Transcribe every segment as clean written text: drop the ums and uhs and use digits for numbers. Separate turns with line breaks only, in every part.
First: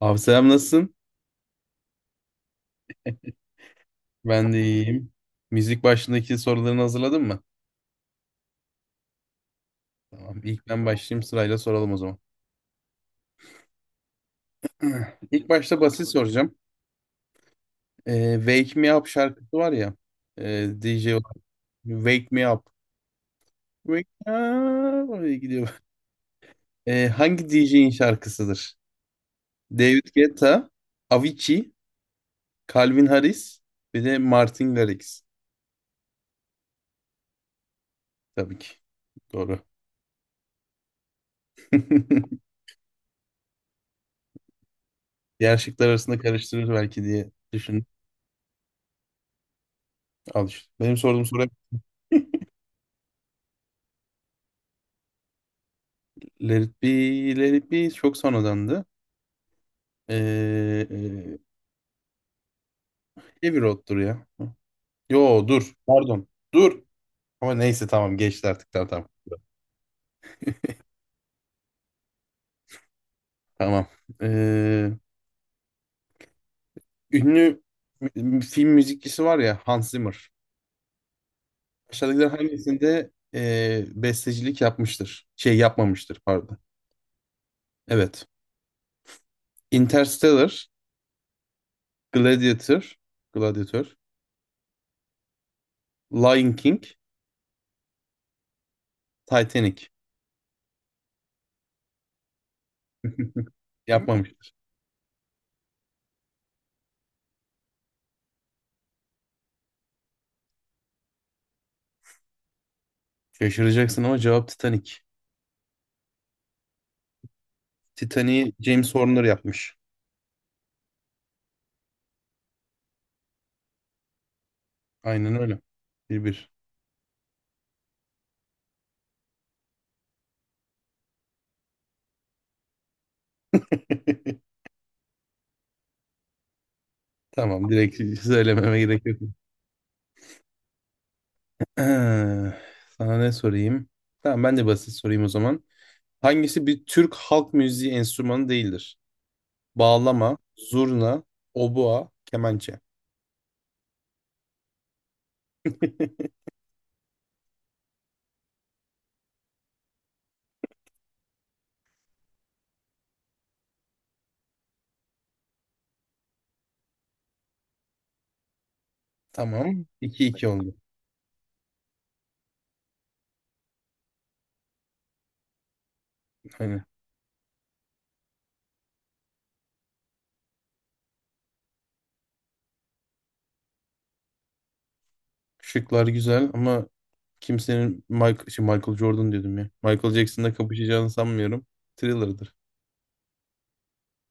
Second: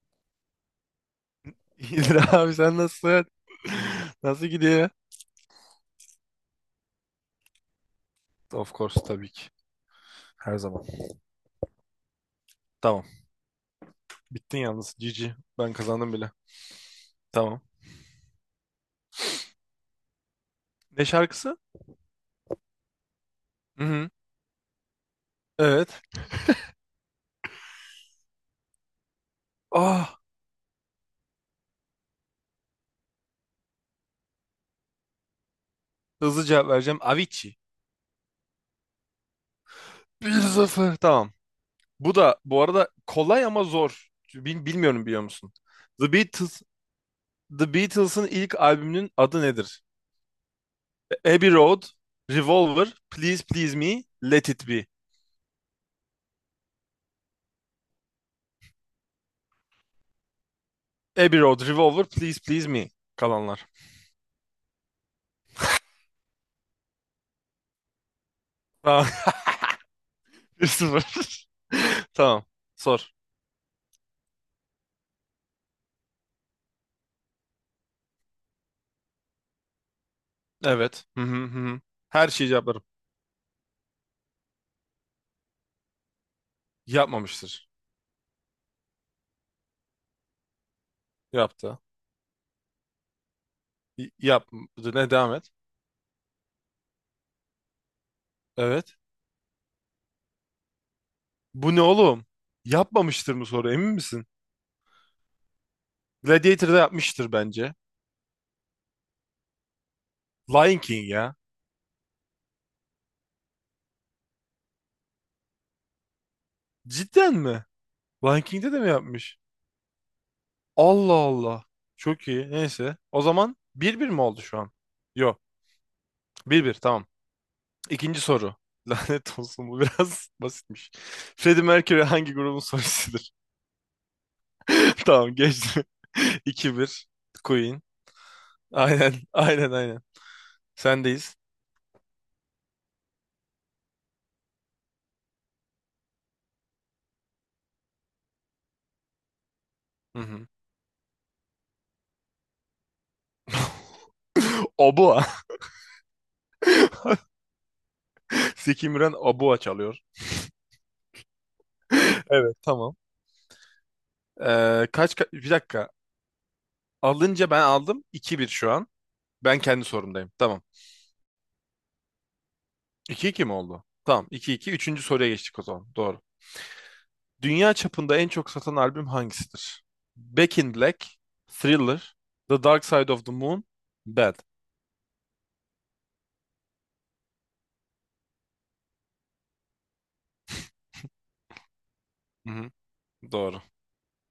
Abi selam nasılsın?
İyidir abi sen nasılsın? Nasıl
Ben de
gidiyor?
iyiyim. Müzik başındaki sorularını hazırladın mı?
Of course, tabii ki.
Tamam.
Her
İlk
zaman.
ben başlayayım, sırayla soralım o zaman.
Tamam. Bittin yalnız. GG.
İlk
Ben
başta basit
kazandım bile.
soracağım.
Tamam.
Wake Me Up şarkısı var ya.
Ne
DJ olarak.
şarkısı?
Wake Me Up.
Hı
Wake
hı.
Me Up. Öyle gidiyor.
Evet.
Hangi DJ'in şarkısıdır? David
Ah,
Guetta, Avicii, Calvin Harris ve de Martin Garrix.
hızlı cevap vereceğim. Avicii.
Tabii ki. Doğru.
Bir 0. Tamam. Bu da bu arada kolay ama zor. Bilmiyorum, biliyor musun?
Diğer şıklar
The
arasında
Beatles
karıştırır belki diye
The
düşündüm.
Beatles'ın ilk albümünün adı nedir?
Al işte, benim sorduğum soru
Abbey Road, Revolver, Please Please Me, Let It Be.
Let It Be, Let It Be çok sonradandı. Ee,
Abbey
e,
Road, Revolver, Please Please Me. Kalanlar.
Heavy Road'dur ya. Yo, dur. Pardon. Dur. Ama neyse, tamam, geçti artık, tamam
Tamam.
tamam.
1-0. Tamam. Sor.
Tamam. Ee, ünlü film müzikçisi var ya, Hans Zimmer.
Evet. Hı hı hı, hı.
Aşağıdakilerin
Her şeyi cevaplarım.
hangisinde bestecilik yapmıştır? Şey, yapmamıştır, pardon.
Yapmamıştır.
Evet. Interstellar,
Yaptı.
Gladiator, Gladiator,
Yapmadı. Ne, devam et.
Lion King,
Evet.
Titanic. Hmm.
Bu ne oğlum? Yapmamıştır mı soru, emin misin?
Yapmamıştır.
Gladiator'da yapmıştır bence. Lion King ya.
Şaşıracaksın ama cevap Titanic.
Cidden mi? Lion
Titanic'i
King'de de mi
James Horner
yapmış?
yapmış.
Allah Allah. Çok iyi. Neyse. O zaman bir bir mi oldu şu an?
Aynen
Yok.
öyle. 1-1.
Bir bir, tamam. İkinci soru. Lanet olsun, bu biraz basitmiş. Freddie Mercury hangi grubun solistidir? Tamam, geçti. 2-1.
Tamam,
Queen.
direkt söylememe gerek
Aynen,
yok.
aynen, aynen. Sendeyiz.
Eee, Sana ne sorayım? Tamam, ben de basit sorayım o zaman. Hangisi bir Türk halk müziği enstrümanı değildir?
Hı
Bağlama,
hı.
zurna, obua, kemençe.
Obua. Zeki Müren Obua çalıyor. Evet, tamam. Bir dakika. Alınca ben aldım. 2-1 şu an. Ben
Tamam.
kendi
iki
sorumdayım.
iki
Tamam.
oldu.
2-2 mi oldu? Tamam, iki iki. Üçüncü soruya geçtik o zaman. Doğru.
Aynen.
Dünya çapında en çok satan albüm hangisidir? Back in Black, Thriller, The Dark Side of the Moon, Bad.
Şıklar güzel ama kimsenin Michael, Michael Jordan diyordum ya, Michael Jackson'la kapışacağını sanmıyorum.
Hı
Thriller'dır.
hı. Doğru.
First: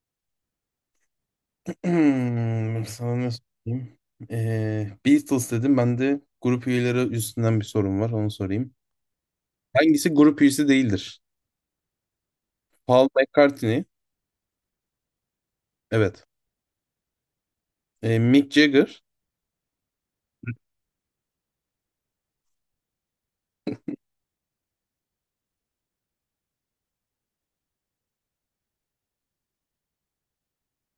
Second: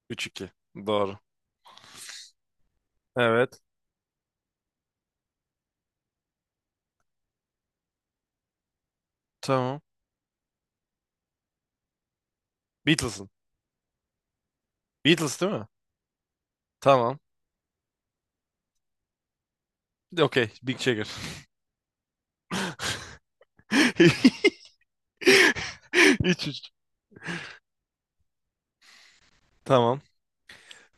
3-2. Doğru.
Sana ne
Evet.
sorayım? Beatles dedim. Ben de grup üyeleri üstünden bir sorum var. Onu sorayım.
Tamam.
Hangisi grup üyesi değildir? Paul
Beatles'ın.
McCartney.
Beatles değil mi?
Evet.
Tamam.
Mick Jagger.
Okey. Big Checker. 3-3. Tamam.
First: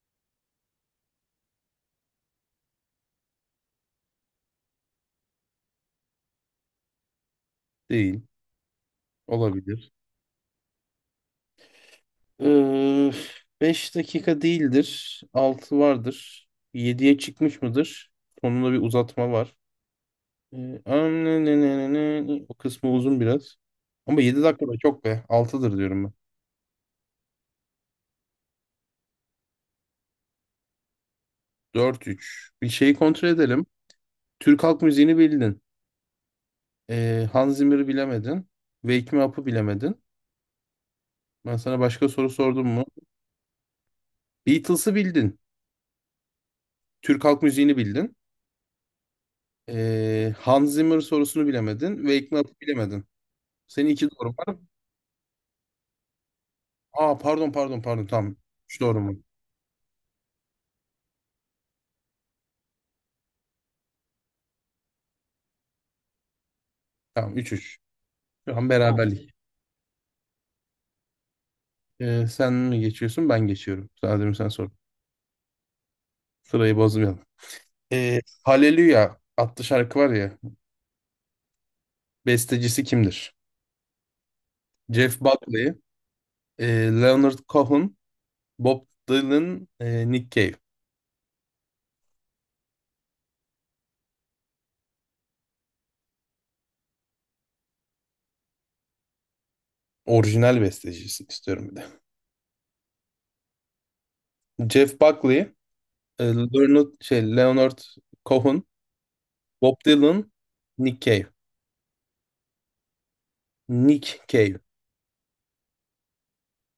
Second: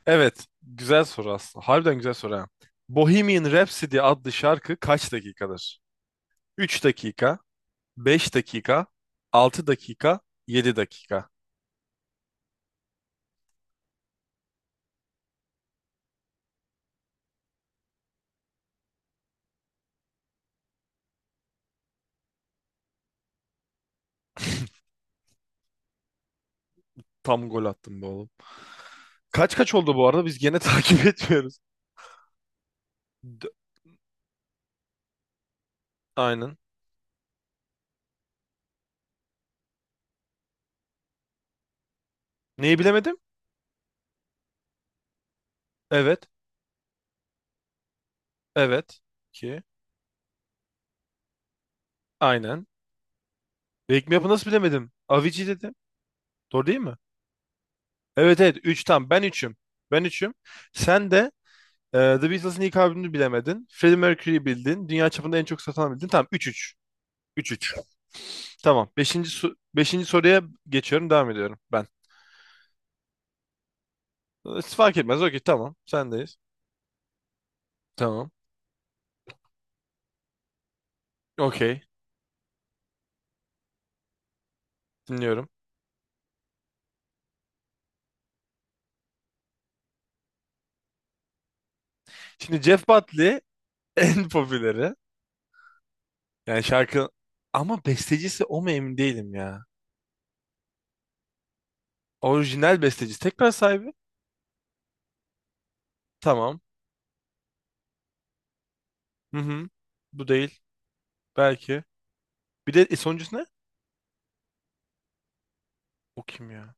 Evet. Güzel soru aslında. Harbiden güzel soru ha. Bohemian Rhapsody adlı şarkı kaç dakikadır? 3 dakika,
Değil.
5 dakika, Altı
Olabilir.
dakika, 7 dakika.
Ee, 5 dakika değildir. 6 vardır. Yediye çıkmış mıdır? Sonunda bir uzatma var. Ee, o kısmı uzun biraz. Ama 7 dakika da çok be. Altıdır diyorum ben.
Tam gol attım be oğlum. Kaç kaç oldu bu arada? Biz gene takip etmiyoruz.
4-3. Bir şeyi kontrol
D-
edelim. Türk halk müziğini bildin.
Aynen.
Hans Zimmer'ı bilemedin. Wake Me Up'ı bilemedin. Ben sana başka soru sordum
Neyi
mu?
bilemedim?
Beatles'ı bildin.
Evet.
Türk halk müziğini bildin.
Evet. 2.
Hans Zimmer sorusunu bilemedin. Wake Me Up'ı
Aynen.
bilemedin. Senin
Wake
iki
Me
doğru
Up'ı nasıl
var.
bilemedim? Avicii dedim. Doğru değil mi?
Pardon pardon pardon, tamam.
Evet, evet,
Üç
3
doğru
tam.
mu?
Ben üçüm. Ben üçüm. Sen de The Beatles'ın ilk albümünü bilemedin. Freddie Mercury'yi bildin. Dünya çapında en çok satan bildin. Tamam, 3-3.
Tamam, üç
3-3.
üç. Şu an tamam,
Tamam. 5.
beraberlik.
Beşinci soruya geçiyorum. Devam ediyorum ben.
Sen mi geçiyorsun, ben geçiyorum. Sadece sen sor.
Fark etmez. Okey, tamam. Sendeyiz.
Sırayı bozmayalım.
Tamam.
Hallelujah adlı şarkı var ya.
Okey.
Bestecisi kimdir? Jeff
Dinliyorum.
Buckley, e, Leonard Cohen, Bob Dylan, Nick Cave.
Şimdi Jeff Buckley en popüleri. Yani şarkı, ama bestecisi o mu, emin değilim ya.
Orijinal bestecisi istiyorum bir de.
Orijinal bestecisi. Tekrar sahibi.
Jeff Buckley,
Tamam.
Leonard Cohen,
Hı hı.
Bob
Bu
Dylan,
değil.
Nick Cave.
Belki. Bir de sonuncusu ne?
Nick Cave.
O kim ya?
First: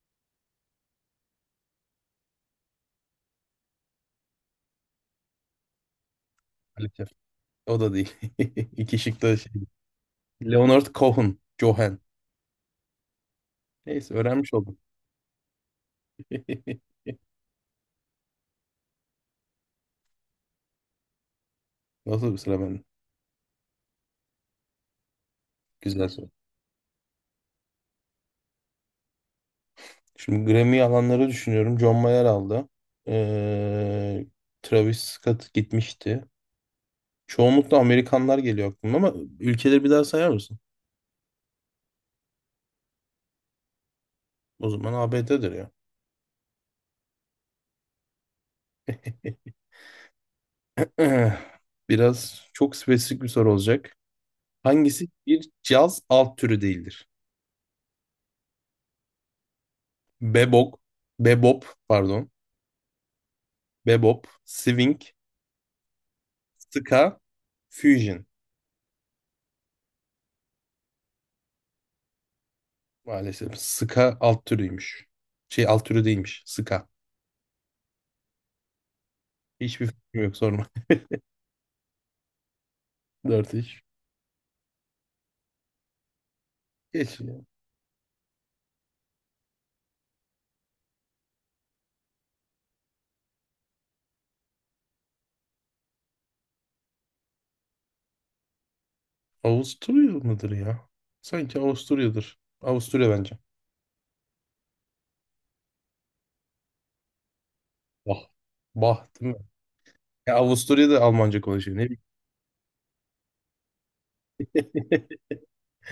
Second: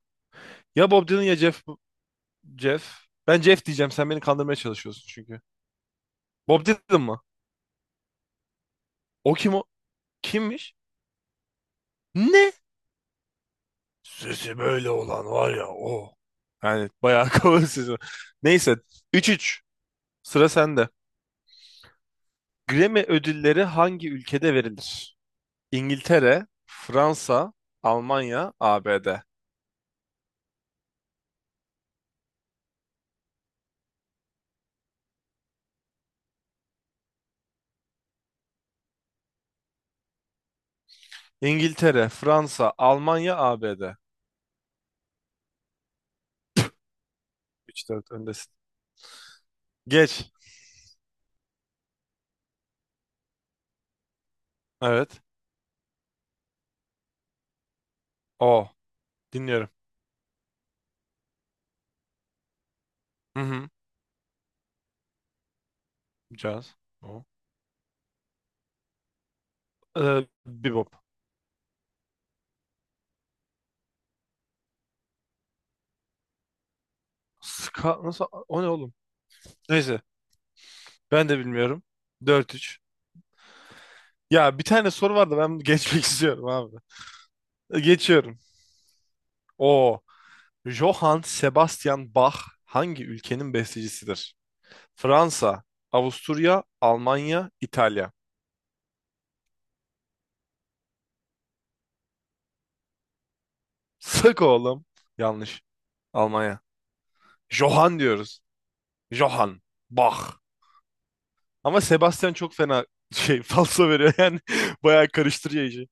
Ya Bob Dylan ya Jeff. Jeff. Ben Jeff diyeceğim. Sen beni kandırmaya çalışıyorsun çünkü. Bob Dylan
Maalesef.
mı?
O da değil. İki şık
O
da şey.
kim o? Kimmiş?
Leonard Cohen, Cohen.
Ne?
Neyse, öğrenmiş
Sesi
oldum.
böyle olan var ya o. Yani bayağı kalın sesi var. Neyse. 3-3. Sıra sende.
Nasıl bir sıra benim?
Grammy ödülleri hangi ülkede verilir?
Güzel soru.
İngiltere, Fransa, Almanya, ABD.
Şimdi Grammy alanları düşünüyorum. John Mayer aldı. Ee, Travis Scott gitmişti. Çoğunlukla Amerikanlar geliyor aklıma ama ülkeleri bir daha sayar mısın?
İngiltere, Fransa, Almanya, ABD.
O zaman ABD'dir ya.
3-4 öndesin. Geç.
Biraz çok spesifik bir soru olacak. Hangisi
Evet.
bir caz alt türü değildir?
O. Dinliyorum.
Bebop, bebop pardon,
Hı hı.
bebop, swing,
Caz.
ska,
O.
fusion.
Bebop.
Maalesef ska alt türüymüş. Şey, alt türü değilmiş, ska.
Ska nasıl? O ne oğlum?
Hiçbir
Neyse.
fikrim yok, sorma.
Ben de bilmiyorum. 4-3.
Dört iş.
Ya bir tane soru vardı, ben bunu geçmek istiyorum abi.
Geç ya.
Geçiyorum. O Johann Sebastian Bach hangi ülkenin bestecisidir? Fransa, Avusturya, Almanya, İtalya.
Avusturya mıdır ya? Sanki Avusturya'dır. Avusturya bence.
Sık oğlum. Yanlış. Almanya. Johann
Bah.
diyoruz.
Bah değil mi?
Johann Bach.
Ya, Avusturya'da Almanca konuşuyor.
Ama
Ne
Sebastian çok fena şey falso veriyor yani bayağı
bileyim.
karıştırıyor işi.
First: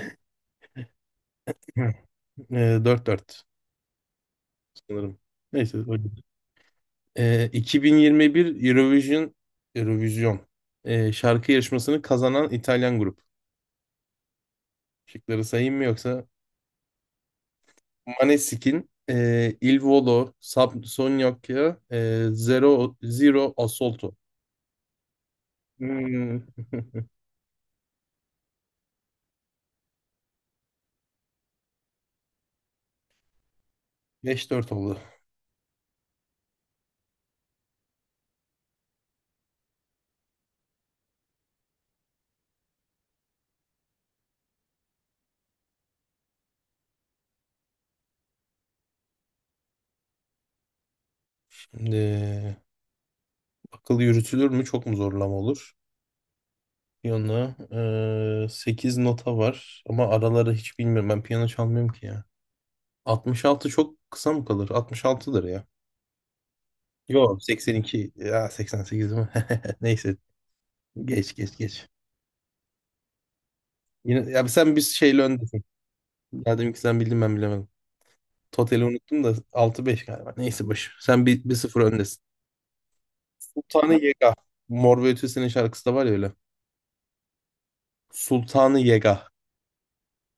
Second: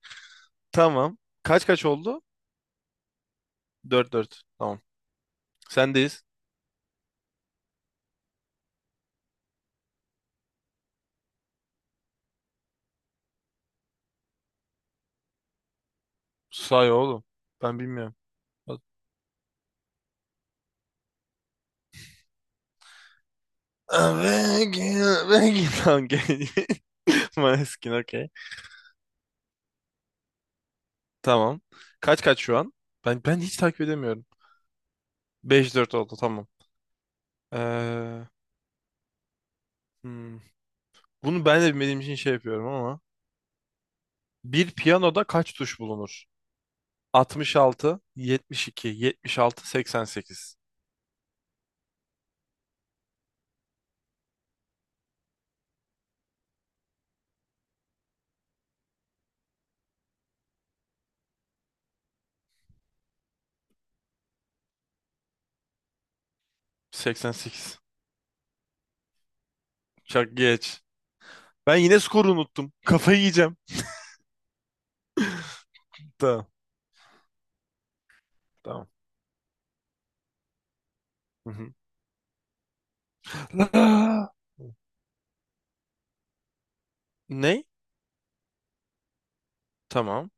Tamam. Kaç kaç oldu?
Dört 4
4-4. Tamam.
sanırım. Neyse, öyle.
Sendeyiz.
2021 Eurovision şarkı yarışmasını kazanan İtalyan grup. Şıkları sayayım mı yoksa?
Say oğlum. Ben bilmiyorum. Bak.
Maneskin, Il Volo, Subsonica, Zero, Zero Assolto.
Begin, begin. Tamam,
Hmm.
gel. Maneskin, okey. Tamam. Kaç kaç şu an? Ben hiç takip edemiyorum.
5-4 oldu.
5-4 oldu, tamam. Ee, hmm. Bunu ben de bilmediğim için şey yapıyorum ama. Bir piyanoda kaç tuş bulunur? 66, 72, 76, 88,
Şimdi akıl yürütülür mü? Çok mu zorlama olur? Piyano. 8 nota var ama araları hiç bilmiyorum. Ben piyano çalmıyorum ki ya. 66 çok kısa mı kalır? 66'dır ya.
seksen
Yok,
sekiz.
82 ya 88 mi? Neyse,
Çok geç.
geç geç
Ben
geç.
yine skoru unuttum. Kafayı yiyeceğim.
Yine, ya sen bir şeyle öndesin.
Tamam.
Ya, dedim ki sen bildin ben bilemedim. Totali
tamam.
unuttum da 6-5 galiba. Neyse, boş. Sen
Hı
bir
hı.
sıfır öndesin. Sultanı
La-
Yega. Mor ve Ötesi'nin şarkısı da var ya öyle.
Ne?
Sultanı Yega.
Tamam.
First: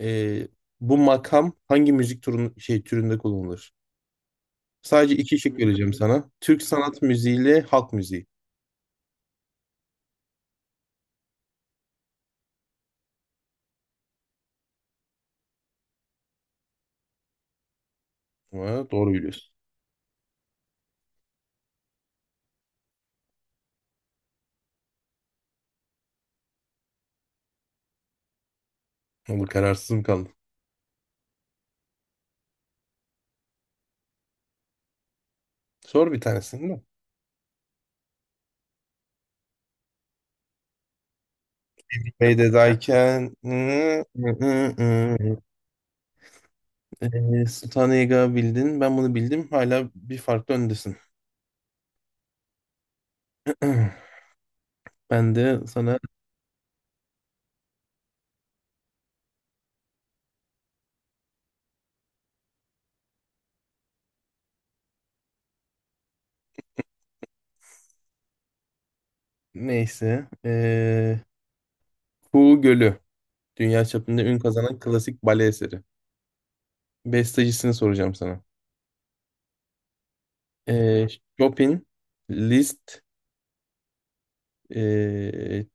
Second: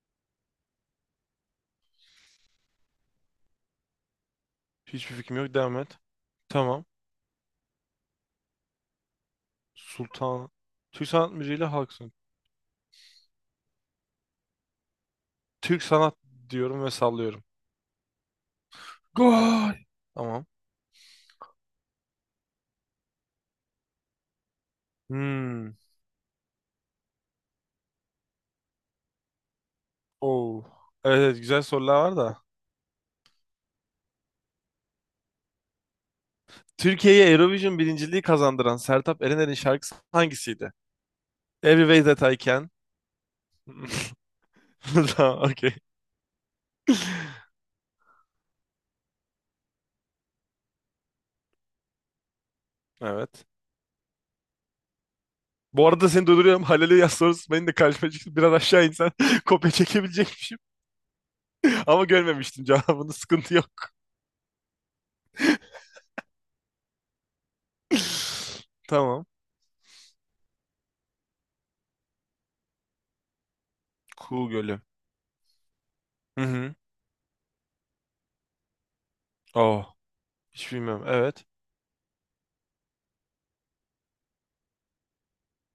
Ee, bu makam hangi müzik türünde kullanılır? Sadece
Hiçbir fikrim
iki
yok.
şık
Devam
vereceğim
et.
sana. Türk
Tamam.
sanat müziği ile halk müziği.
Sultan. Türk sanat müziğiyle halk sanat. Türk sanat diyorum ve sallıyorum.
Ha, doğru biliyorsun.
Gol. Tamam. Hmm.
Ama kararsız mı kaldın?
Oo. Evet, evet, güzel sorular var da.
Sor bir tanesini, değil mi?
Türkiye'ye Eurovision birinciliği kazandıran Sertab Erener'in şarkısı hangisiydi? Every Way That I Can.
Beydedayken
Tamam, okey.
Sultanega bildin. Ben bunu bildim. Hala bir farklı öndesin.
Evet.
Ben de
Bu
sana,
arada seni durduruyorum. Halil'e yaz sorusu benim de karşıma çıktı. Biraz aşağı insen kopya çekebilecekmişim. Ama görmemiştim cevabını. Sıkıntı yok. Tamam.
neyse, Kuğu Gölü. Dünya çapında ün
Kuğu
kazanan
Gölü.
klasik bale eseri.
Hı hı.
Bestecisini soracağım sana.
Oh. Hiç bilmiyorum.
Eee
Evet.
Chopin, Liszt, eee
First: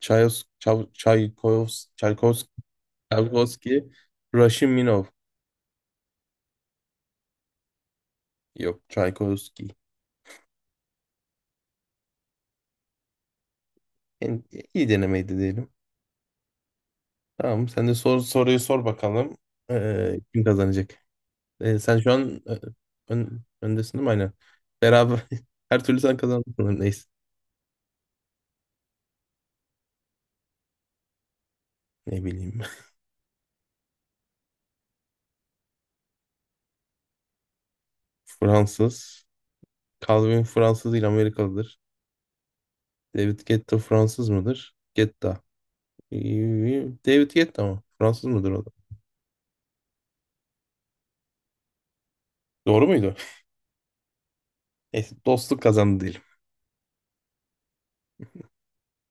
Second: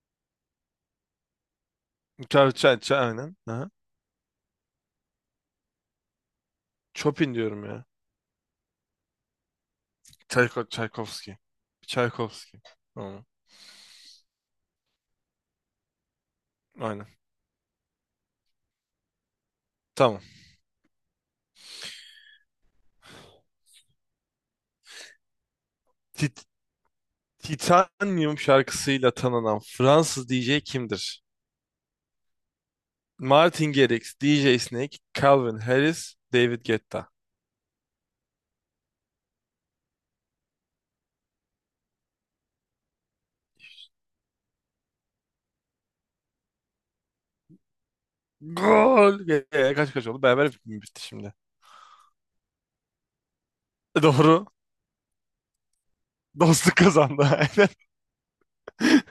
Çayos, Çav, Çaykos, Çaykos,
Çay, çay, çay, aynen. Aha.
Çaykovski, Raşiminov.
Chopin diyorum ya.
Yok, Çaykovski.
Çaykovski. Çaykovski. Tamam.
Yani iyi denemeydi diyelim.
Aynen.
Tamam. Sen de sor, soruyu sor bakalım.
Tamam.
Kim kazanacak? Sen şu an öndesin değil mi? Aynen. Beraber her türlü sen
Tit-
kazandın sanırım. Neyse.
Titanium şarkısıyla tanınan Fransız DJ kimdir?
Ne bileyim.
Martin Garrix, DJ Snake, Calvin Harris, David Guetta.
Fransız. Calvin Fransız değil, Amerikalıdır. David Guetta Fransız mıdır? Guetta. Ee, David Guetta mı? Fransız mıdır o da?
Gol! Kaç kaç oldu? Beraber bitti şimdi.
Doğru muydu?
Doğru.
Neyse, dostluk kazandı diyelim.
Dostluk kazandı. Aynen.